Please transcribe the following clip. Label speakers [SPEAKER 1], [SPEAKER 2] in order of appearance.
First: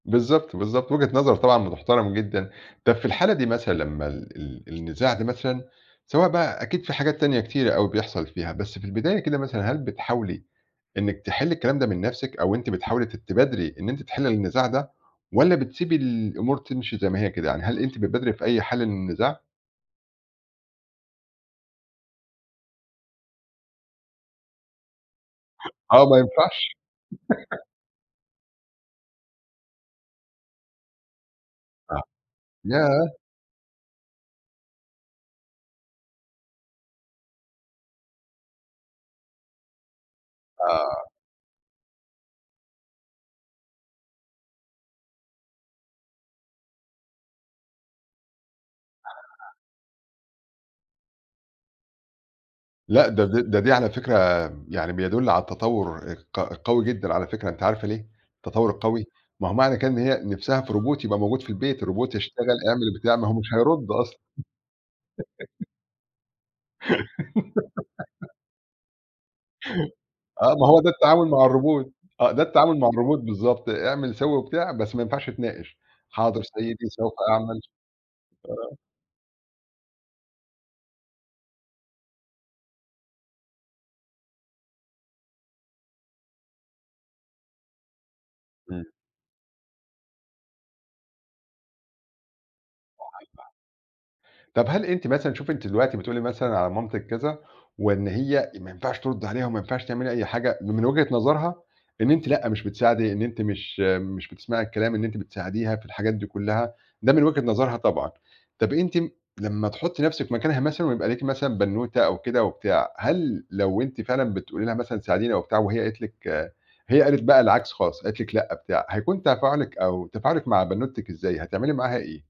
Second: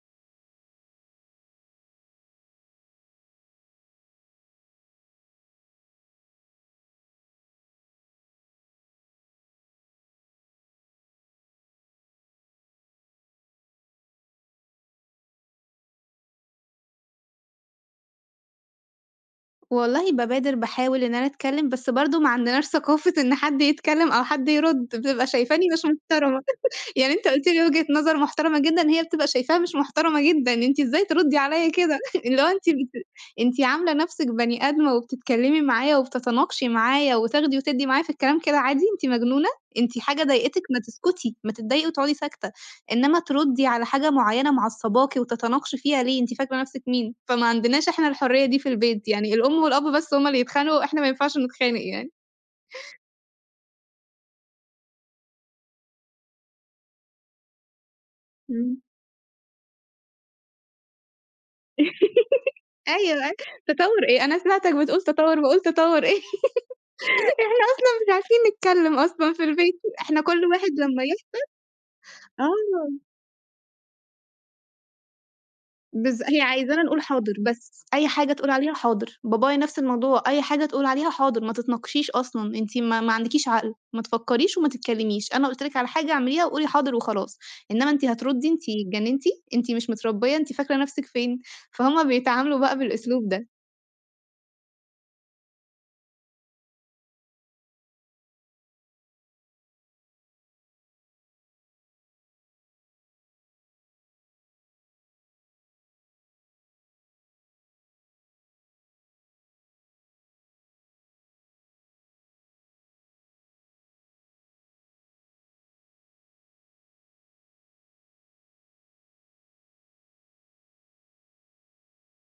[SPEAKER 1] بالضبط، بالضبط، وجهة نظر طبعًا بتحترم جدًا، طب في الحالة دي مثلًا لمّا ال ال النزاع ده مثلًا، سواء بقى أكيد في حاجات تانية كتيرة أوي بيحصل فيها، بس في البداية كده مثلًا، هل بتحاولي إنِّك تحلّي الكلام ده من نفْسِك، أو أنتِ بتحاولي ت تبادري إن أنتِ تحلّي النزاع ده، والّا بتسيبي الأمور تمشي زي ما هي كده، يعني هل أنتِ بتبادري في أي حل من النزاع؟
[SPEAKER 2] والله بابادر باحاول إن أنا اتكلّم، بس برضه ما عندناش ثقافة إن حد يتكلّم أو حد يرد، بتبقى شايفاني مش
[SPEAKER 1] آه ما
[SPEAKER 2] محترمة،
[SPEAKER 1] ينفعش
[SPEAKER 2] يعني أنت قُلت لي وجهة نظر محترمة جدًا، هي بتبقى شايفاها مش محترمة جدًا أنتِ إزاي تردّي عليَّ كده،
[SPEAKER 1] آه.
[SPEAKER 2] اللي هو أنتِ بت
[SPEAKER 1] ياه!
[SPEAKER 2] أنتِ عاملة نفْسِك بَني آدمة وبتتكلّمي معايا، وبتتناقشي معايا وتاخدي وتدّي معايا في الكلام كده عادي، أنتِ مجنونة؟ أنتِ حاجة ضايقتِك؟ ما
[SPEAKER 1] آه.
[SPEAKER 2] تسكتي ما تضايقي وتقعُدي ساكتة، إنّما تردّي على حاجة معيّنة معصّباكِ وتتناقشي فيها ليه، أنتِ فاكرة نفْسِك مين؟ فما عندناش إحنا الحرية دي في البيت، يعني
[SPEAKER 1] [unintelligible]
[SPEAKER 2] الأم والأب بس هُم اللي يتخانقوا، إحنا ما ينفعش نتخانق يعني.
[SPEAKER 1] لأ ده دي ده دي على فكرة م يعني بيدُل على التطوّر الق القوي جدًا على فكرة، أنتِ عارفة ليه؟ التطوّر
[SPEAKER 2] إمم.
[SPEAKER 1] القوي، ما هو معنى كده إن هي نفْسها في Robot يبقى موجود في البيت الRobot يشتغل اعمل البتاع، ما
[SPEAKER 2] أيوه،
[SPEAKER 1] هو مش هيرد
[SPEAKER 2] تطوّر
[SPEAKER 1] أصلًا.
[SPEAKER 2] إيه؟ أنا سمعتك بتقول تطوّر، باقول تطوّر إيه؟ إحنا أصلًا مش عارفين نتكلّم أصلًا في البيت إحنا كلّ
[SPEAKER 1] آه ما
[SPEAKER 2] واحد
[SPEAKER 1] هو ده
[SPEAKER 2] لمّا
[SPEAKER 1] التعامل
[SPEAKER 2] يفصل
[SPEAKER 1] مع الRobot، آه ده التعامل مع
[SPEAKER 2] آه.
[SPEAKER 1] الRobot بالضبط، اعمل سوّي وبتاع بس ما ينفعش تناقش،
[SPEAKER 2] بالض
[SPEAKER 1] حاضر
[SPEAKER 2] هي عايزانا
[SPEAKER 1] سيدي
[SPEAKER 2] نقول
[SPEAKER 1] سوف
[SPEAKER 2] حاضر
[SPEAKER 1] أعمل،
[SPEAKER 2] بس، أي حاجة تقول عليها
[SPEAKER 1] آه.
[SPEAKER 2] حاضر، بابايا نفْس الموضوع، أي حاجة تقول عليها حاضر، ما تتناقشيش أصلًا، أنتِ ما ما عندكيش عقل، ما تفكّريش وما تتكلّميش، أنا قُلت لِك على حاجة اعمليها وقولي حاضر وخلاص، إنّما أنتِ هتردّي أنتِ
[SPEAKER 1] إمم.
[SPEAKER 2] اتجنتِ؟! أنتِ مش متربية، أنتِ فاكرة نفْسِك فين؟ فهُم بيتعاملوا بقى بالأسلوب ده.
[SPEAKER 1] [unintelligible] طب هل أنتِ مثلًا، شوفي أنتِ دلوقتي بتقولي مثلًا على مامتِك كذا، وإن هي ما ينفعش تردّي عليها وما ينفعش تعملي أي حاجة، م من وجهة نظرها، إن أنتِ لأ مش بتساعدي إن أنتِ مش مش بتسمعي الكلام إن أنتِ بتساعديها في الحاجات دي كلّها، ده من وجهة نظرها طبعًا، طب أنتِ م لمّا تحطّي نفْسِك مكانها مثلًا ويبقى ليكِ مثلًا بنوتة أو كده وبتاع، هل لو أنتِ فعلًا بتقولي لها مثلًا ساعديني أو بتاع وهي قالت لِك هي قالت بقى العكس خالص قالت لِك لأ بتاع، هيكون تفاعلِك أو تفاعلِك مع بنوتِك إزاي، هتعملي معاها إيه؟